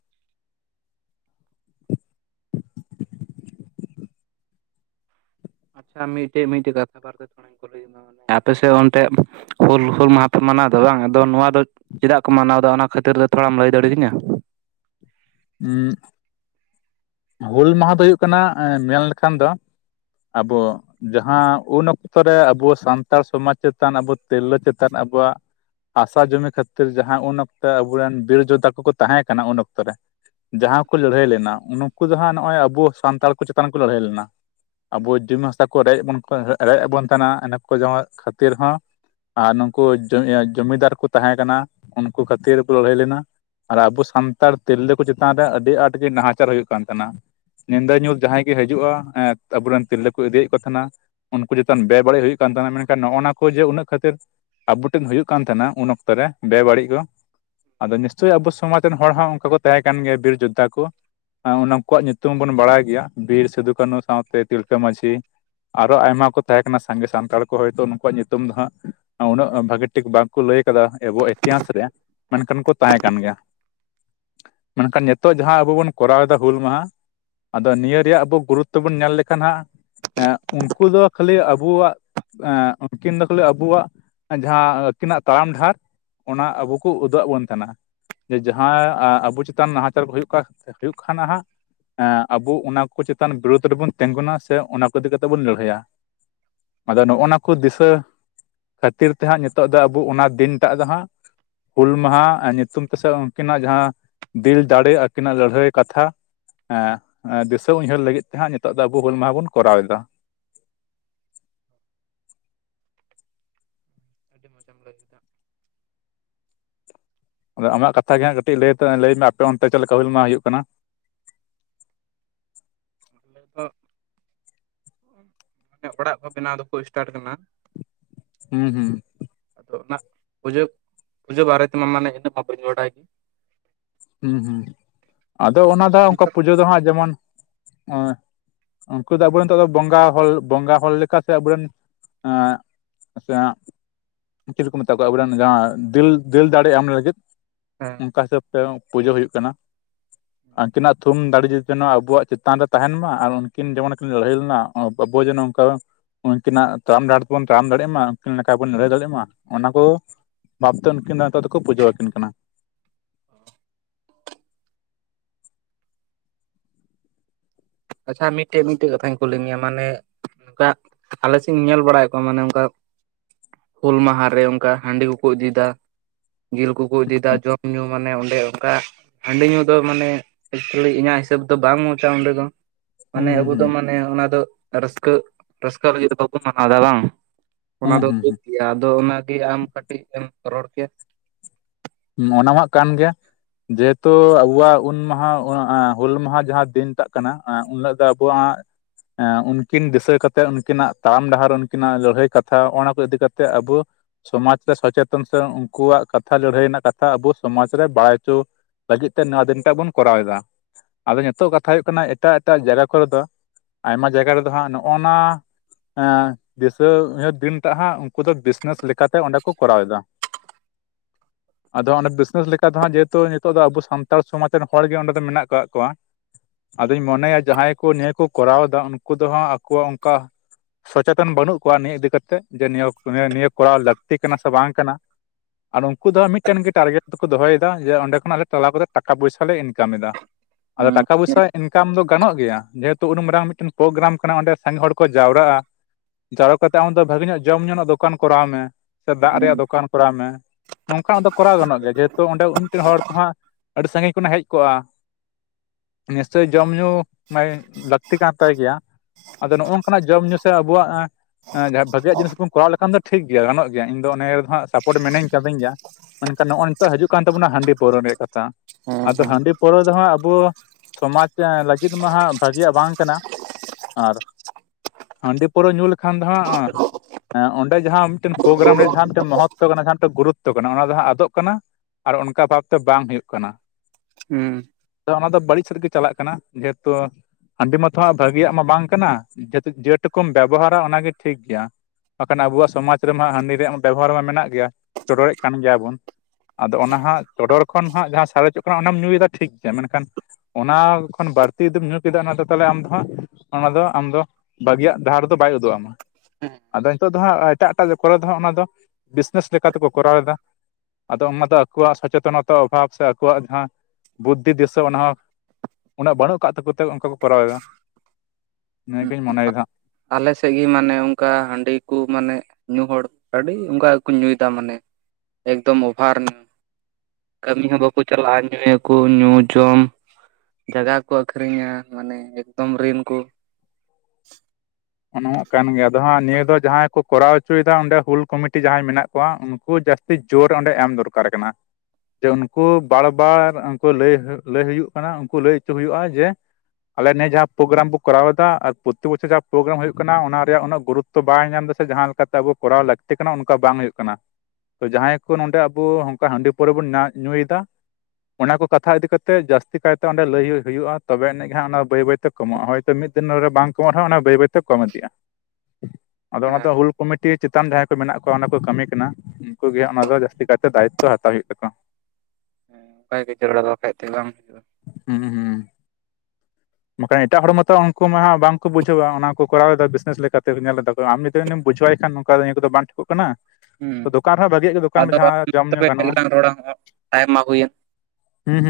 ᱟᱪᱪᱷᱟ ᱢᱤᱫᱴᱮᱡ ᱢᱤᱫᱴᱮᱡ ᱠᱟᱛᱷᱟ ᱵᱟᱨᱛᱮ ᱛᱷᱚᱲᱟᱧ ᱦᱚᱞᱤ ᱢᱟᱦᱟ [inaudible] ᱟᱯᱮ ᱥᱮᱫ ᱚᱱᱛᱮ ᱦᱩᱞ, ᱦᱩᱞ ᱢᱟᱦᱟ ᱯᱮ, ᱢᱟᱱᱟᱣ ᱮᱫᱟ ᱵᱟᱝ? ᱟᱫᱚ, ᱱᱚᱣᱟ ᱫᱚ ᱪᱮᱫᱟᱜ ᱠᱚ ᱢᱟᱱᱟᱣ ᱮᱫᱟ, ᱚᱱᱟ ᱠᱷᱟᱹᱛᱤᱨ ᱛᱮ, ᱛᱷᱚᱲᱟᱢ ᱞᱟᱹᱭ ᱫᱟᱲᱮ ᱠᱤᱧᱟ? ᱦᱩᱸᱻᱜ, ᱦᱩᱞ ᱢᱟᱦᱟ ᱫᱚ, ᱦᱩᱭᱩᱜ ᱠᱟᱱᱟ, ᱢᱮᱱ ᱞᱮᱠᱷᱟᱱ ᱫᱚ, ᱟᱵᱚᱣ ᱡᱟᱦᱟᱸ ᱩᱱ ᱚᱠᱛᱚ ᱨᱮ, ᱟᱵᱚ ᱥᱟᱱᱛᱟᱲ ᱥᱚᱢᱟᱡᱽ ᱪᱮᱛᱟᱱ, ᱟᱵᱚ ᱛᱤᱨᱞᱟᱹ ᱪᱮᱛᱟᱱ, ᱟᱵᱚᱣᱟᱜ ᱦᱟᱥᱟ ᱡᱩᱢᱤ ᱠᱷᱟᱹᱛᱤᱨ, ᱡᱟᱦᱟᱸ ᱩᱱ ᱚᱠᱛᱮ, ᱟᱵᱚ ᱨᱮᱱ ᱵᱤᱨ ᱡᱷᱳᱫᱷᱟ ᱠᱚᱠᱚ, ᱛᱟᱦᱮᱸ ᱠᱟᱱᱟ, ᱩᱱ ᱚᱠᱛᱚ ᱨᱮ ᱡᱟᱦᱟᱸ ᱠᱚ ᱞᱟᱹᱲᱦᱟᱹᱭ ᱞᱮᱱᱟ, ᱩᱱ ᱩᱱᱠᱩ ᱫᱚ ᱦᱟᱸᱜ, ᱱᱚᱜᱼᱚᱭ ᱟᱵᱚ ᱥᱟᱱᱛᱟᱲ ᱠᱚ, ᱪᱮᱛᱟᱱ ᱨᱮ ᱠᱚ, ᱞᱟᱹᱲᱦᱟᱹᱭ ᱞᱮᱱᱟ ᱾ ᱦᱩᱸ ᱟᱵᱚ ᱡᱩᱢᱤ ᱦᱟᱥᱟ ᱠᱚ, ᱨᱮᱡ ᱵᱚᱱ, ᱨᱮᱡ ᱟᱵᱚᱱ ᱠᱟᱱᱟ ᱾ ᱮᱱᱟᱹ ᱠᱚ ᱡᱚ ᱢᱟᱜ ᱠᱷᱟᱹᱛᱤᱨ ᱦᱚᱸ ᱟᱨ, ᱱᱩᱠᱩ ᱡᱚᱢᱤᱫᱟᱨ ᱠᱚ, ᱛᱟᱦᱮᱸ ᱠᱟᱱᱟ ᱾ ᱩᱱᱠᱩ ᱠᱷᱟᱹᱛᱤᱨ ᱠᱚ, ᱞᱟᱹᱲᱦᱟᱹᱭ ᱞᱮᱱᱟ ᱾ ᱟᱨ, ᱟᱵᱚ ᱥᱟᱱᱛᱟᱲ ᱛᱤᱨᱞᱟᱹ ᱠᱚ, ᱪᱮᱛᱟᱱ ᱨᱮ, ᱟᱹᱰᱤ ᱟᱸᱴ ᱜᱮ, ᱱᱟᱦᱟᱪᱟᱨ ᱦᱩᱭᱩᱜ ᱠᱟᱱ ᱛᱟᱦᱮᱸᱱᱟ ᱾ ᱱᱤᱫᱟᱹ ᱧᱩᱛ ᱡᱟᱦᱟᱸᱭ ᱜᱮ, ᱦᱮᱡᱩᱜᱼᱟ ᱾ᱮᱸᱫ ᱟᱵᱚ ᱨᱮᱱ ᱛᱤᱨᱞᱟᱹ ᱠᱚ, ᱤᱫᱤ ᱭᱮᱫ ᱠᱚ, ᱛᱟᱦᱮᱸᱱᱟ ᱾ ᱩᱱᱠᱩ ᱪᱮᱛᱟᱱ, ᱵᱮᱵᱟᱹᱲᱤᱡ ᱦᱩᱭᱩᱜ ᱠᱟᱱ, ᱛᱟᱦᱮᱸᱱᱟ ᱾ ᱢᱮᱱᱠᱷᱟᱱ ᱱᱚᱜᱼᱱᱚᱣᱟ ᱠᱚ, ᱡᱮ, ᱩᱱᱟᱹᱜ ᱠᱷᱟᱹᱛᱤᱨ ᱟᱵᱩᱴᱮᱱ ᱦᱩᱭᱩᱜ ᱠᱟᱱ ᱛᱟᱦᱮᱸᱱᱟ, ᱩᱱ ᱚᱠᱛᱚ ᱨᱮ, ᱵᱮᱵᱟᱹᱲᱤᱡ ᱠᱚ, ᱟᱫᱚ, ᱱᱤᱥᱪᱳᱭ ᱟᱵᱚ, ᱥᱚᱢᱟᱡᱽ ᱨᱮᱱ ᱦᱚᱲ ᱦᱚᱸ, ᱚᱱᱠᱟ ᱠᱚ ᱛᱟᱦᱮᱸ ᱠᱟᱱ ᱜᱮᱭᱟ, ᱵᱤᱨ ᱡᱳᱫᱽᱫᱷᱟ ᱠᱚ ᱩᱱ ᱠᱩᱣᱟᱜ ᱧᱩᱛᱩᱢ ᱵᱚᱱ ᱵᱟᱲᱟᱭ ᱜᱮᱭᱟ, ᱵᱤᱨ ᱥᱤᱫᱩ ᱠᱟᱱᱷᱩ, ᱥᱟᱶᱛᱮ ᱛᱤᱞᱠᱟᱹ ᱢᱟᱹᱡᱷᱤ ᱾ ᱟᱨᱚ ᱟᱭᱢᱟ ᱠᱚ, ᱛᱟᱦᱮᱸ ᱠᱟᱱᱟ, ᱥᱟᱸᱜᱮ ᱥᱟᱱᱛᱟᱲ ᱠᱚ, ᱦᱚᱭ ᱛᱳ ᱱᱩᱠᱩᱣᱟᱜ ᱧᱩᱛᱩᱢ ᱫᱚ, ᱦᱟᱸᱜ ᱩᱱᱟᱹᱜ ᱵᱷᱟᱜᱮ ᱴᱷᱤᱠ ᱵᱟᱝ ᱠᱚ, ᱞᱟᱹᱭ ᱟᱠᱟᱫᱟ, ᱥᱮ ᱟᱵᱚᱣᱟᱜ ᱤᱛᱤᱦᱟᱸᱥ ᱨᱮ, ᱢᱮᱱᱠᱷᱟᱱ ᱠᱚ, ᱛᱟᱦᱮᱸ ᱠᱟᱱ ᱜᱮᱭᱟ ᱾ ᱢᱮᱱᱠᱷᱟᱱ, ᱱᱤᱛᱚᱜ ᱡᱟᱦᱟᱸ ᱟᱵᱚ ᱵᱚᱱ, ᱠᱚᱨᱟᱣ ᱮᱫᱟ, ᱦᱩᱞ ᱢᱟᱦᱟ ᱟᱫᱚ ᱱᱤᱭᱟᱹ ᱨᱮᱭᱟᱜ, ᱟᱵᱚ ᱜᱩᱨᱩᱛᱛᱚ ᱵᱚᱱ ᱧᱮᱞ ᱞᱮᱠᱷᱟᱱ ᱦᱟᱸᱜ, ᱮᱸ ᱩᱱᱠᱩ ᱫᱚ ᱠᱷᱟᱹᱞᱤ ᱟᱵᱚᱣᱟᱜ ᱮᱸᱼᱩᱱᱠᱤᱱ ᱫᱚ, ᱠᱷᱟᱹᱞᱤ ᱟᱵᱚᱣᱟᱜ, ᱡᱟᱦᱟᱸ ᱟᱹᱠᱤᱱᱟᱜ ᱛᱟᱲᱟᱢ ᱰᱟᱦᱟᱨ ᱚᱱᱟ, ᱟᱵᱚ ᱠᱚ, ᱩᱫᱩᱜ ᱟᱵᱚᱱ ᱠᱟᱱᱟ ᱾ ᱡᱮ ᱡᱟᱦᱟᱸ ᱟᱵᱚ, ᱪᱮᱛ ᱛᱟᱱ, ᱱᱟᱦᱟᱪᱟᱨ ᱠᱚ ᱦᱩᱭᱩᱜ ᱠᱟ, ᱦᱩᱭᱩᱜ ᱠᱷᱟᱱ ᱱᱷᱟᱜ ᱮᱸᱼ ᱟᱵᱩ ᱚᱱᱟ ᱠᱚ, ᱪᱮᱛᱟᱱ ᱵᱤᱨᱩᱫᱷ ᱨᱮᱵᱚᱱ ᱛᱮᱜᱩᱱᱟ, ᱥᱮ ᱚᱱᱟ ᱠᱚ, ᱤᱫᱤ ᱠᱟᱛᱮᱜ ᱵᱚᱱ, ᱞᱟᱹᱲᱦᱟᱹᱭᱟ? ᱟᱫᱚ ᱱᱚᱜᱼᱚ ᱱᱟ ᱠᱚ ᱫᱤᱥᱟᱹ ᱠᱷᱟᱹᱛᱤᱨ ᱛᱮ ᱦᱟᱸᱜ, ᱱᱤᱛᱚᱜ ᱫᱚ ᱟᱵᱚ, ᱚᱱᱟ ᱫᱤᱱᱴᱟᱜ ᱫᱚ ᱦᱟᱸᱜ ᱦᱩᱞ ᱢᱟᱦᱟ ᱧᱩᱛᱩᱢ ᱛᱮᱥᱮ, ᱩᱱᱠᱤᱱᱟᱜ ᱡᱟᱦᱟᱸ ᱫᱤᱞ ᱫᱟᱲᱮ, ᱟᱹᱠᱤᱱᱟᱜ ᱞᱟᱹᱲᱦᱟᱹᱭ ᱠᱟᱛᱷᱟ ᱮᱸᱼ ᱫᱤᱥᱟᱹ ᱩᱭᱦᱟᱹᱨ ᱞᱟᱹᱜᱤᱫ ᱛᱮ ᱦᱟᱸᱜ, ᱱᱤᱛᱚᱜ ᱫᱚ, ᱟᱵᱚ ᱦᱩᱞ ᱢᱟᱦᱟ ᱵᱚᱱ, ᱠᱚᱨᱟᱣ ᱮᱫᱟ ᱾ ᱟᱹᱰᱤ ᱢᱚᱸᱡᱽ ᱮᱢ ᱞᱟᱹᱭ ᱠᱮᱫᱟ ᱾ [inaudible] ᱟᱫᱚ, ᱟᱢᱟᱜ ᱠᱟᱛᱷᱟ ᱜᱮ ᱦᱟᱸᱜ, ᱠᱟᱹᱴᱤᱡ ᱞᱟᱹᱭ ᱛᱟᱞᱝ ᱞᱟᱹᱭ ᱢᱮ, ᱟᱯᱮ ᱚᱱᱛᱮ, ᱪᱮᱫ ᱞᱮᱠᱟ ᱦᱩᱞ ᱢᱟᱦᱟ ᱦᱩᱭᱩᱜ ᱠᱟᱱᱟ? ᱚᱜ ᱾ [unintelligible] ᱢᱮ ᱚᱲᱟᱜ ᱠᱚ, ᱵᱮᱱᱟᱣ ᱫᱚᱠᱚ, ᱮᱥᱴᱟᱴ ᱟᱠᱟᱱᱟ ᱾ ᱦᱩᱸᱻ ᱦᱩᱸ ᱾ ᱟᱫᱚ, ᱚᱱᱟ ᱯᱩᱡᱟᱹ, ᱯᱩᱡᱟᱹ ᱵᱟᱨᱮ ᱛᱮᱢᱟ ᱢᱟᱢᱟᱱᱮ, ᱤᱱᱟᱹᱜ ᱢᱟ ᱵᱟᱹᱧ ᱵᱟᱰᱟᱭ ᱾ ᱦᱩᱸᱼ ᱦᱩᱸ ᱟᱫᱚ, ᱚᱱᱟ ᱫᱚ ᱚᱱᱠᱟ ᱢᱮᱱᱠᱷᱟᱱ ᱯᱩᱡᱟᱹ ᱫᱚ ᱦᱟᱸᱜ, ᱡᱮᱢᱚᱱ ᱩᱱᱠᱩ ᱫᱚ, ᱟᱵᱚ ᱨᱮᱱ ᱱᱤᱛᱚᱜ ᱫᱚ, ᱵᱚᱸᱜᱟ ᱦᱚᱲ, ᱵᱚᱸᱜᱟ ᱦᱚᱲ ᱞᱮᱠᱟ ᱥᱮ, ᱟᱵᱚ ᱨᱮᱱ ᱮᱸᱻ ᱥᱮ ᱦᱟᱸᱜ ᱾ ᱪᱤᱞᱤ ᱠᱚ ᱢᱮᱛᱟ ᱠᱚᱣᱟ, ᱟᱵᱚ ᱨᱮᱱ ᱡᱟᱦᱟᱸ ᱫᱤᱞ, ᱫᱤᱞ ᱫᱟᱲᱮ ᱮᱢ ᱞᱟᱹᱜᱤᱫ, ᱦᱮᱸ ᱚᱱᱠᱟ ᱦᱤᱥᱟᱹᱵ ᱛᱮ ᱯᱩᱡᱟᱹ, ᱦᱩᱭᱩᱜ ᱠᱟᱱᱟ ᱾ ᱟᱹᱠᱤᱱᱟᱜ ᱛᱷᱩᱢ ᱫᱟᱲᱮ ᱡᱩᱫᱤ ᱛᱟᱦᱮᱱᱟ, ᱟᱵᱚᱣᱟᱜ ᱪᱮᱛᱟᱱ ᱨᱮ ᱛᱟᱦᱮᱸᱱ ᱢᱟ, ᱟᱨ ᱩᱱᱠᱤᱱ ᱡᱮᱢᱚᱱ ᱠᱤᱱ ᱞᱟᱹᱲᱦᱟᱹᱭ ᱞᱮᱱᱟ, ᱟᱵᱚ ᱡᱮ ᱱᱚᱝᱠᱟ ᱵᱟᱝ ᱩᱱᱠᱤᱱᱟᱜ, ᱛᱟᱲᱟᱢ ᱰᱟᱦᱟᱨ ᱛᱮᱵᱚᱱ, ᱛᱟᱲᱟᱢ ᱫᱟᱲᱮᱭᱟᱜ ᱢᱟ, ᱩᱱᱠᱤᱱ ᱞᱮᱠᱟ ᱵᱚᱱ, ᱞᱟ. ᱲᱦᱟᱹᱭ ᱫᱟᱲᱮᱭᱟᱜ ᱢᱟ ᱾ ᱢᱟ, ᱚᱱᱟ ᱠᱚ ᱵᱟᱵᱛᱮ, ᱩᱱᱠᱤᱱ ᱫᱚ, ᱱᱮᱛᱳᱜ ᱫᱚᱠᱚ ᱯᱩᱡᱟᱹᱣ ᱟᱠᱤᱱ ᱠᱟᱱᱟ ᱾ ᱟᱪᱪᱷᱟ ᱢᱤᱫᱴᱮᱡ, ᱢᱤᱫᱴᱮᱡ ᱠᱟᱛᱷᱟᱧ ᱠᱩᱞᱤ ᱢᱮᱭᱟ, ᱢᱟᱱᱮ ᱠᱟᱜ ᱾ ᱟᱞᱮ ᱥᱮᱫᱤᱧ ᱧᱮᱞ ᱵᱟᱲᱟ ᱭᱮᱫ ᱠᱚᱣᱟ ᱾ ᱢᱟᱱᱮ ᱚᱱᱠᱟ ᱦᱩᱞ ᱢᱟᱦᱟ ᱨᱮ, ᱚᱱᱠᱟ ᱦᱟᱺᱰᱤ ᱠᱚᱠᱚ, ᱤᱫᱤ ᱮᱫᱟ ᱾ ᱡᱤᱞ ᱠᱩ ᱠᱩ ᱤᱫᱤ ᱫᱟ ᱡᱚᱢ ᱧᱩ ᱢᱟᱱᱮ ᱚᱸᱰᱮ ᱚᱠᱟ ᱦᱟᱺᱰᱤ ᱧᱩ ᱫᱚ ᱢᱟᱱᱮ ᱮᱠᱪᱩᱣᱟᱹᱞᱤ ᱤᱧᱟᱹᱜ ᱦᱤᱥᱟᱹᱵ ᱫᱚ ᱵᱟᱝ ᱢᱚᱪᱟ ᱚᱸᱰᱮ ᱫᱚ᱾ ᱦᱩᱸ ᱢᱟᱱᱮ ᱦᱩᱸ ᱟᱵᱚ ᱫᱚ ᱦᱩᱸ ᱢᱟᱱᱮ ᱚᱱᱟ ᱫᱚ ᱨᱟᱹᱥᱠᱟᱹᱜ ᱨᱟᱹᱥᱠᱟᱹ ᱞᱟᱹᱜᱤᱫ ᱫᱚ ᱵᱟᱵᱚᱱ ᱢᱟᱱᱟᱣᱫᱟ ᱵᱟᱝ᱾ ᱚᱱᱟ ᱦᱩᱸ ᱫᱚ ᱦᱩᱭᱩᱜ ᱦᱩᱸ ᱜᱮᱭᱟ ᱟᱫᱚ ᱚᱱᱟ ᱜᱮ ᱟᱢ ᱠᱟᱹᱴᱤᱡ ᱮᱢ ᱨᱚᱲ ᱠᱮᱫ᱾ ᱦᱩ ᱚᱱᱟ ᱢᱟ ᱠᱟᱱ ᱜᱮᱭᱟ᱾ ᱡᱮᱦᱮᱛᱩ ᱟᱵᱚᱣᱟᱜ ᱩᱱ ᱢᱟᱦᱟᱸ ᱦᱩᱞ ᱢᱟᱦᱟᱸ ᱡᱟᱦᱟᱸ ᱫᱤᱱ ᱴᱟᱜ ᱠᱟᱱᱟ ᱩᱱ ᱦᱤᱞᱚᱜ ᱫᱚ ᱟᱵᱚᱣᱟᱜ ᱦᱮᱸ ᱩᱱᱠᱤᱱ ᱫᱤᱥᱟᱹ ᱠᱟᱛᱮᱫ ᱩᱱ ᱠᱤᱱᱟᱜ ᱛᱟᱲᱟᱢ ᱰᱟᱦᱟᱨ ᱩᱱ ᱠᱤᱱᱟᱜ ᱞᱟᱹᱲᱦᱟᱹᱭ ᱠᱟᱛᱷᱟ ᱚᱱᱟ ᱠᱚ ᱤᱫᱤ ᱠᱟᱛᱮᱜ ᱟᱵᱚ᱾ ᱥᱚᱢᱟᱡᱽ ᱥᱮ ᱥᱚᱪᱮᱛᱚᱱ ᱥᱮ ᱩᱱ ᱠᱩᱣᱟᱜ ᱠᱟᱛᱷᱟ ᱞᱟᱹᱲᱦᱟᱹᱭ ᱱᱟ᱾ ᱠᱟᱛᱷᱟ ᱟᱵᱚ ᱥᱚᱢᱟᱡᱽ ᱨᱮ ᱵᱟᱲᱟᱭ ᱪᱚ ᱞᱟᱹᱜᱤᱫ ᱛᱮ ᱱᱚᱣᱟ ᱫᱤᱱ ᱴᱟᱜ ᱵᱚᱱ ᱠᱚᱨᱟᱣ ᱫᱟ᱾ ᱟᱫᱚ ᱱᱤᱛᱚᱜ ᱠᱟᱛᱷᱟ ᱦᱩᱭᱩᱜ ᱠᱟᱱᱟ ᱮᱴᱟᱜ ᱮᱴᱟᱜ ᱡᱟᱭᱜᱟ ᱠᱚᱨᱮ ᱫᱚ ᱟᱭᱢᱟ ᱡᱟᱭᱜᱟ ᱨᱮᱫᱚ ᱦᱟᱸᱜ ᱱᱚᱜ ᱱᱟ᱾ ᱦᱮᱸ ᱫᱤᱥᱟᱹ ᱩᱭᱦᱟ. ᱨ ᱫᱤᱱ ᱴᱟᱜ ᱦᱟᱸᱜ ᱩᱱᱠᱩ ᱫᱚ ᱵᱤᱡᱽᱱᱮᱥ ᱞᱮᱠᱟᱛᱮ ᱚᱸᱰᱮ ᱠᱚ ᱠᱚᱨᱟᱣ ᱫᱟ᱾ ᱟᱫᱚ ᱚᱸᱰᱮ ᱵᱤᱡᱽᱱᱮᱥ ᱞᱮᱠᱟ ᱫᱚ ᱦᱟᱸᱜ ᱡᱮ ᱛᱚ ᱱᱤᱛᱚᱜ ᱫᱚ ᱟᱵᱚ ᱥᱟᱱᱛᱟᱲ ᱥᱚᱢᱟᱡᱽ ᱨᱮᱱ ᱦᱚᱲᱜᱮ ᱚᱸᱰᱮ ᱫᱚ ᱢᱮᱱᱟᱜ ᱠᱟᱜ ᱠᱚᱣᱟ᱾ ᱟᱫᱚᱧ ᱢᱚᱱᱮᱭᱟ ᱡᱟᱦᱟᱸᱭ ᱠᱚ ᱱᱤᱭᱟᱹ ᱠᱚ ᱠᱚᱨᱟᱣ ᱫᱟ ᱩᱱᱠᱩ ᱫᱚ ᱦᱟᱸᱜ ᱟᱠᱚᱣᱟᱜ ᱚᱱᱠᱟ᱾ ᱥᱚᱪᱮᱛᱚᱱ ᱵᱟᱹᱱᱩᱜ ᱠᱚᱣᱟ ᱱᱤᱭᱟᱹ ᱤᱫᱤ ᱠᱟᱛᱮᱜ ᱡᱮ ᱱᱤᱭᱟᱹ ᱚᱠᱛᱚ ᱱᱤᱭᱟᱹ ᱠᱚᱨᱟᱣ ᱞᱟᱹᱠᱛᱤ ᱠᱟᱱᱟ ᱥᱮ ᱵᱟᱝ ᱠᱟᱱᱟ᱾ ᱟᱨ ᱩᱱᱠᱩ ᱫᱚ ᱦᱟᱸᱜ ᱢᱤᱫ ᱢᱤᱫ ᱴᱮᱱ ᱜᱮ ᱴᱟᱨᱜᱮᱴ ᱫᱚ ᱠᱚ ᱫᱚᱦᱚᱭᱫᱟ ᱡᱮ ᱚᱸᱰᱮ ᱠᱷᱚᱱ ᱟᱞᱮ [unintelligible] ᱨᱮ ᱴᱟᱠᱟ ᱯᱚᱭᱥᱟ ᱞᱮ ᱤᱱᱠᱟᱢ ᱮᱫᱟ ᱟᱫᱚ ᱦᱩᱸ ᱴᱟᱠᱟ ᱴᱟᱠᱟ ᱦᱩᱸ ᱯᱚᱭᱥᱟ ᱤᱱᱠᱟᱢ ᱫᱚ ᱜᱟᱱᱚᱜ ᱜᱮᱭᱟ ᱡᱮ ᱛᱚ ᱩᱱ ᱢᱟᱨᱟᱝ ᱢᱤᱫᱴᱮᱱ ᱯᱨᱳᱜᱨᱟᱢ ᱠᱟᱱᱟ ᱚᱸᱰᱮ ᱥᱟᱸᱜᱮ ᱦᱚᱲ ᱠᱚ ᱡᱟᱣᱨᱟᱜᱼᱟ᱾ ᱡᱟᱣᱨᱟ ᱠᱟᱛᱮ ᱟᱢ ᱫᱚ ᱵᱷᱟᱜᱤ ᱧᱚᱜ ᱡᱚᱢ ᱧᱩ ᱨᱮᱭᱟᱜ ᱫᱚᱠᱟᱱ ᱠᱚᱨᱟᱣ ᱢᱮ᱾ ᱥᱮ ᱫᱟᱜ ᱨᱮᱭᱟᱜ ᱫᱚᱠᱟᱱ ᱠᱚᱨᱟᱣ ᱢᱮ ᱱᱚᱝᱠᱟ ᱠᱚᱨᱟᱣ ᱜᱟᱱᱚᱜ ᱜᱮᱭᱟ ᱡᱮᱦᱩᱛᱩ ᱚᱸᱰᱮ ᱩᱱᱠᱤᱱ ᱦᱚᱲ ᱛᱚ ᱦᱟᱸᱜ ᱟᱹᱰᱤ ᱥᱟᱹᱜᱤᱧ ᱠᱷᱚᱱᱮ ᱦᱮᱡ ᱠᱚᱜᱼᱟ᱾ ᱱᱤᱥᱪᱳᱭ ᱡᱚᱢ ᱧᱩ ᱢᱟ ᱞᱟᱹᱠᱛᱤ ᱠᱟᱱ ᱛᱟᱭ ᱜᱮᱭᱟ᱾ ᱟᱫᱚ ᱱᱚᱜ ᱚ ᱱᱚᱝᱠᱟ ᱱᱟᱜ ᱡᱚᱢ ᱧᱩ ᱥᱮ ᱟᱵᱚ ᱣᱟᱜ ᱦᱮᱸ ᱡᱟᱸᱦᱟ ᱵᱷᱟᱹᱜᱮᱭᱟᱜ ᱡᱤᱱᱤᱥ ᱵᱚᱱ ᱠᱚᱨᱟᱣ ᱞᱮᱠᱷᱟᱱ ᱫᱚ ᱴᱷᱤᱠ ᱜᱮᱭᱟ ᱜᱟᱱᱚᱜ ᱜᱮᱭᱟ ᱤᱧᱫᱚ ᱱᱤᱭᱟ‌. ᱨᱮᱫᱚ ᱦᱟᱸᱜ ᱥᱟᱯᱚᱴ ᱢᱤᱱᱟᱹᱧ ᱠᱟᱹᱫᱤᱧ ᱜᱮᱭᱟ᱾ ᱢᱮᱱᱠᱷᱟᱱ ᱱᱚᱜᱼᱚᱭ ᱱᱤᱛᱚᱜ ᱦᱤᱡᱩᱜ ᱠᱟᱱ ᱛᱟᱵᱚᱱᱟ ᱦᱟᱺᱰᱤ ᱯᱟᱹᱣᱨᱟᱹ ᱨᱮᱭᱟᱜ ᱠᱟᱛᱷᱟ᱾ ᱟᱫᱚ ᱦᱟᱺᱰᱤ ᱯᱟᱹᱣᱨᱟᱹ ᱫᱚ ᱦᱟᱸᱜ ᱟᱵᱚ ᱥᱚᱢᱟᱡᱽ ᱞᱟᱹᱜᱤᱫ ᱢᱟ ᱦᱟᱸᱜ ᱵᱷᱟᱹᱜᱤᱭᱟᱜ ᱵᱟᱝ ᱠᱟᱱᱟ᱾ ᱟᱨ ᱦᱟᱺᱰᱤ ᱯᱟᱹᱣᱨᱟᱹ ᱧᱩ ᱞᱮᱠᱷᱟᱱ ᱫᱚ ᱦᱟᱸᱜ ᱦᱮᱸ ᱚᱸᱰᱮ ᱡᱟᱦᱟᱸ ᱢᱤᱫᱴᱮᱱ ᱯᱨᱳᱜᱨᱟᱢ ᱨᱮ ᱡᱟᱦᱟᱸ ᱢᱤᱫᱴᱮᱱ ᱢᱚᱦᱚᱛᱛᱚ ᱠᱟᱱᱟ ᱡᱟᱦᱟᱸ ᱢᱤᱫᱴᱟᱝ ᱜᱩᱨᱩᱛᱛᱚ ᱠᱟᱱᱟ ᱚᱱᱟ ᱫᱚ ᱦᱟᱸᱜ ᱞᱟ. ᱜᱤᱫᱚᱜ ᱠᱟᱱᱟ ᱟᱨ ᱚᱱᱠᱟ ᱵᱷᱟᱵ ᱛᱮ ᱵᱟᱝ ᱦᱩᱭᱩᱜ ᱠᱟᱱᱟ᱾ ᱦᱩ ᱟᱫᱚ ᱚᱱᱟ ᱫᱚ ᱵᱟᱹᱲᱤᱡ ᱥᱮᱫ ᱜᱮ ᱪᱟᱞᱟᱜ ᱠᱟᱱᱟ ᱡᱮᱦᱩᱛᱩ ᱦᱟᱺᱰᱤ ᱢᱟᱛᱚ ᱦᱟᱸᱜ ᱵᱷᱟᱹᱜᱤᱭᱟᱜ ᱢᱟ ᱵᱟᱝ ᱠᱟᱱᱟ ᱡᱮ ᱴᱩᱠᱩᱢ ᱵᱮᱵᱚᱦᱟᱨᱟ ᱚᱱᱟ ᱜᱮ ᱴᱷᱤᱠ ᱜᱮᱭᱟ᱾ ᱵᱟᱠᱷᱟᱱ ᱟᱵᱚᱣᱟᱜ ᱥᱚᱢᱟᱡᱽ ᱨᱮᱢᱟ ᱦᱟᱺᱰᱤ ᱨᱮᱭᱟᱜ ᱵᱮᱵᱚᱦᱟᱨ ᱢᱟ ᱢᱮᱱᱟᱜ ᱜᱮᱭᱟ ᱪᱚᱰᱚᱨᱮᱫ ᱠᱟᱱ ᱜᱮᱭᱟ ᱵᱚᱱ᱾ ᱟᱫᱚ ᱚᱱᱟ ᱦᱟᱸᱜ ᱪᱚᱰᱚᱨ ᱠᱷᱚᱱ ᱦᱟᱸᱜ ᱡᱟᱦᱟᱸ ᱥᱟᱨᱮᱡᱚᱜ ᱠᱟᱱᱟ ᱚᱱᱟᱢ ᱧᱩᱭᱮᱫᱟ ᱴᱷᱤᱠ ᱜᱮᱭᱟ ᱢᱮᱱᱠᱷᱟᱱ᱾ ᱚᱱᱟ ᱠᱷᱚᱱ ᱵᱟᱹᱲᱛᱤ ᱡᱩᱫᱤᱢ ᱧᱩ ᱠᱮᱫᱟ ᱚᱱᱟ ᱫᱚ ᱛᱟᱦᱚᱞᱮ ᱟᱢ ᱫᱚ ᱦᱟᱸᱜ ᱚᱱᱟ ᱫᱚ ᱟᱢᱫᱚ᱾ ᱵᱟᱹᱜᱤᱭᱟᱜ ᱰᱟᱦᱟᱨ ᱫᱚ ᱵᱟᱭ ᱩᱫᱩᱜ ᱟᱢᱟ᱾ ᱦᱮᱸ ᱟᱫᱚ ᱱᱤᱛᱚᱜ ᱫᱚ ᱦᱟᱸᱜ ᱮᱴᱟᱜ ᱮᱴᱟᱜ ᱠᱚᱨᱮ ᱫᱟ ᱦᱟᱸᱜ ᱚᱱᱟ ᱫᱚ ᱵᱤᱡᱽᱱᱮᱥ ᱞᱮᱠᱟ ᱛᱮᱠᱚ ᱠᱚᱨᱟᱣ ᱫᱟ ᱾ ᱟᱫᱚ ᱚᱱᱟ ᱫᱚ ᱟᱠᱚᱣᱟᱜ ᱥᱚᱪᱮᱛᱚᱱᱚᱛᱚ ᱚᱵᱷᱟᱵ ᱥᱮ ᱟᱠᱚᱣᱟᱜ ᱡᱟᱦᱟᱸ ᱵᱩᱫᱽᱫᱷᱤ ᱫᱤᱥᱟᱹ ᱚᱱᱟ ᱦᱚᱸ ᱩᱱᱟᱹᱜ ᱵᱟᱹᱱᱩᱜ ᱠᱟᱜ ᱛᱟᱠᱚ ᱛᱮ ᱚᱱᱠᱟ ᱠᱚ ᱠᱚᱨᱟᱣᱫᱟ ᱦᱩᱸ ᱱᱤᱭᱟᱹᱜᱤᱧ ᱢᱚᱱᱮᱭ ᱫᱟ ᱦᱟᱸᱜ ᱾ ᱟᱞᱮ ᱥᱮᱫ ᱜᱮ ᱢᱟᱱᱮ ᱚᱱᱠᱟ ᱦᱟᱺᱰᱤ ᱠᱚ ᱢᱟᱱᱮ᱾ ᱧᱩ ᱦᱚᱲ ᱟᱹᱰᱤ ᱚᱱᱠᱟ ᱜᱮᱠᱚ ᱧᱩᱭ ᱫᱟ ᱢᱟᱱᱮ ᱮᱠᱫᱚᱢ ᱚᱵᱷᱟᱨ ᱠᱟᱹᱢᱤ ᱦᱚᱸ ᱵᱟᱠᱚ ᱪᱟᱞᱟᱜᱼᱟ ᱧᱩ ᱭᱟᱠᱚ ᱧᱩ ᱡᱚᱢ᱾ ᱡᱟᱭᱜᱟ ᱠᱚ ᱟᱹᱷᱨᱤᱧᱟ ᱢᱟᱱᱮ ᱮᱠᱫᱚᱢ ᱨᱤᱱ ᱠᱚ ᱚᱱᱟ ᱢᱟ ᱠᱟᱱ ᱜᱮᱭᱟ ᱟᱫᱚ ᱦᱟᱸᱜ ᱱᱤᱭᱟᱹ ᱫᱚ ᱡᱟᱦᱟᱸᱭ ᱠᱚ᱾ ᱠᱚᱨᱟᱣ ᱦᱚᱪᱚᱭᱮᱫᱟ ᱚᱸᱰᱮ ᱦᱩᱞ ᱠᱚᱢᱤᱴᱤ ᱡᱟᱦᱟᱸᱭ ᱢᱮᱱᱟᱜ ᱠᱚᱣᱟ ᱩᱱᱠᱩ ᱡᱟᱹᱥᱛᱤ ᱡᱳᱨ ᱚᱸᱰᱮ ᱮᱢ ᱫᱚᱨᱠᱟᱨ ᱠᱟᱱᱟ᱾ ᱡᱮ ᱩᱱᱠᱩ ᱵᱟᱨ ᱵᱟᱨ ᱩᱱᱠᱩ ᱞᱟᱹᱭ, ᱞᱟᱹᱭ ᱦᱩᱭᱩᱜ ᱠᱟᱱᱟ ᱩᱱᱠᱩ ᱞᱟᱹᱭ ᱦᱚᱪᱚ ᱦᱩᱭᱩᱜᱼᱟ ᱡᱮ᱾ ᱟᱞᱮ ᱱᱮ ᱡᱟᱦᱟ ᱯᱳᱜᱨᱟᱢ ᱵᱚ ᱠᱚᱨᱟᱣᱮᱫᱟ ᱟᱨ ᱯᱩᱨᱛᱤ ᱵᱚᱪᱷᱚᱨ ᱡᱟ ᱯᱳᱜᱨᱟᱢ ᱦᱩᱭᱩᱜ ᱠᱟᱱᱟ, ᱚᱱᱟ ᱨᱮᱭᱟᱜ ᱩᱱᱟᱹᱜ ᱜᱩᱨᱩᱛᱛᱚ ᱵᱟᱭ ᱧᱟᱢ ᱫᱟᱥᱮ ᱡᱟᱦᱟᱸ ᱞᱮᱠᱟᱛᱮ ᱟᱵᱚ ᱠᱚᱨᱟᱣ ᱞᱟᱠᱛᱤ ᱠᱟᱱᱟ, ᱚᱱᱠᱟ ᱵᱟᱝ ᱩᱭᱩᱜ ᱠᱟᱱᱟ᱾ ᱛᱚ ᱡᱟᱦᱟᱸᱭ ᱠᱚ ᱱᱚᱰᱮ ᱟᱵᱚ, ᱦᱚᱝᱠᱟ ᱦᱟᱸᱰᱤ ᱯᱟᱹᱣᱨᱟᱹ ᱵᱚᱱ ᱧᱟ ᱧᱩᱭᱮᱫᱟ, ᱚᱱᱟ ᱠᱚ ᱠᱟᱛᱷᱟ ᱤᱫᱤ ᱠᱟᱛᱮᱜ ᱡᱟᱥᱛᱤ ᱠᱟᱭᱛᱮ ᱚᱸᱰᱮ ᱞᱟᱹᱭᱩ, ᱦᱩᱭᱩᱜᱼᱟ᱾ ᱛᱚᱵᱮ ᱮᱱᱮᱡ ᱜᱮ ᱦᱟᱸᱜ ᱚᱱᱟ ᱵᱟᱹᱭ-ᱵᱟᱹᱭ- -ᱛᱮ ᱠᱚᱢᱚᱜᱼᱚ᱾ ᱦᱚᱭᱛᱳ ᱢᱤᱜ ᱫᱤᱱ ᱨᱮ ᱵᱟᱝ ᱠᱚᱢᱚᱜ ᱨᱮᱦᱚᱸ, ᱚᱱᱟ ᱵᱟᱹᱭ ᱵᱟᱹᱭᱛᱮ ᱠᱚᱢ ᱤᱫᱤᱜᱼᱟ᱾ ᱟᱫᱚ, ᱚᱱᱟᱫᱚ ᱦᱮᱸ ᱦᱩᱞ ᱠᱚᱢᱤ- -ᱴᱤ ᱪᱮᱹᱛᱟᱱ ᱡᱟᱦᱟᱸᱭ ᱠᱚ ᱢᱮᱱᱟᱜ ᱠᱚᱣᱟ, ᱚᱱᱟ ᱠᱚ ᱠᱟᱹᱢᱤ ᱠᱟᱱᱟ᱾ ᱩᱱᱠᱩ ᱜᱮ ᱚᱱᱟ ᱫᱚ ᱡᱟᱹᱥᱛᱤ ᱠᱟᱭᱛᱮ ᱫᱟᱭᱤᱛᱚ ᱦᱟᱛᱟᱣ ᱩᱭᱩᱜ ᱛᱟᱠᱚᱣᱟᱸ᱾ ᱵᱟᱭ [inaudible] ᱵᱟᱠᱟᱡ ᱛᱮ ᱵᱟᱝ ᱦᱤᱡᱩᱜᱼᱟ᱾ ᱦᱩᱸ-ᱦᱩᱸ, ᱦᱩᱸ᱾ ᱵᱟᱠᱷᱟᱸᱡ ᱮᱴᱟᱜ ᱦᱚᱲ ᱢᱟᱛᱚ ᱩᱝᱠᱩ ᱢᱟᱦᱟᱜ ᱵᱟᱝᱠᱚ ᱵᱩᱡᱷᱟᱹᱣᱟ, ᱚᱱᱟ ᱠᱚ ᱠᱚᱲᱟᱣᱮᱫᱟ ᱵᱤᱥᱱᱮᱥ ᱞᱮᱠᱟᱛᱮ ᱵᱤᱸ ᱧᱮᱞᱮᱫᱟ᱾ ᱛᱚ ᱟᱢᱱᱤ-ᱛᱮᱢᱱᱤᱢ ᱵᱩᱡᱷᱟᱹᱣᱟᱭ ᱠᱷᱟᱱ, ᱱᱚᱝᱠᱟ ᱤᱸᱭᱟᱹ ᱠᱚᱫᱚ ᱵᱟᱝ ᱴᱤᱠᱚᱜ ᱠᱟᱱᱟ᱾ ᱦᱩᱸ ᱫᱚᱠᱟᱱ ᱨᱮᱦᱚᱸ ᱵᱟᱹᱜᱤᱭᱟᱜ ᱜᱮ, ᱫᱚᱠᱟᱱ ᱫᱚ ᱟᱫᱚ ᱡᱟᱦᱟᱸ ᱡᱚᱢ ᱧᱩ ᱛᱚᱵᱮ ᱜᱟᱱᱚᱜᱼᱟ᱾ ᱜᱮᱞᱟᱝ ᱨᱚᱲᱟ ᱦᱚᱸᱜ ᱴᱟᱭᱤᱢ ᱢᱟ ᱦᱩᱭᱮᱱ ᱦᱩᱸ-ᱦᱩᱸ᱾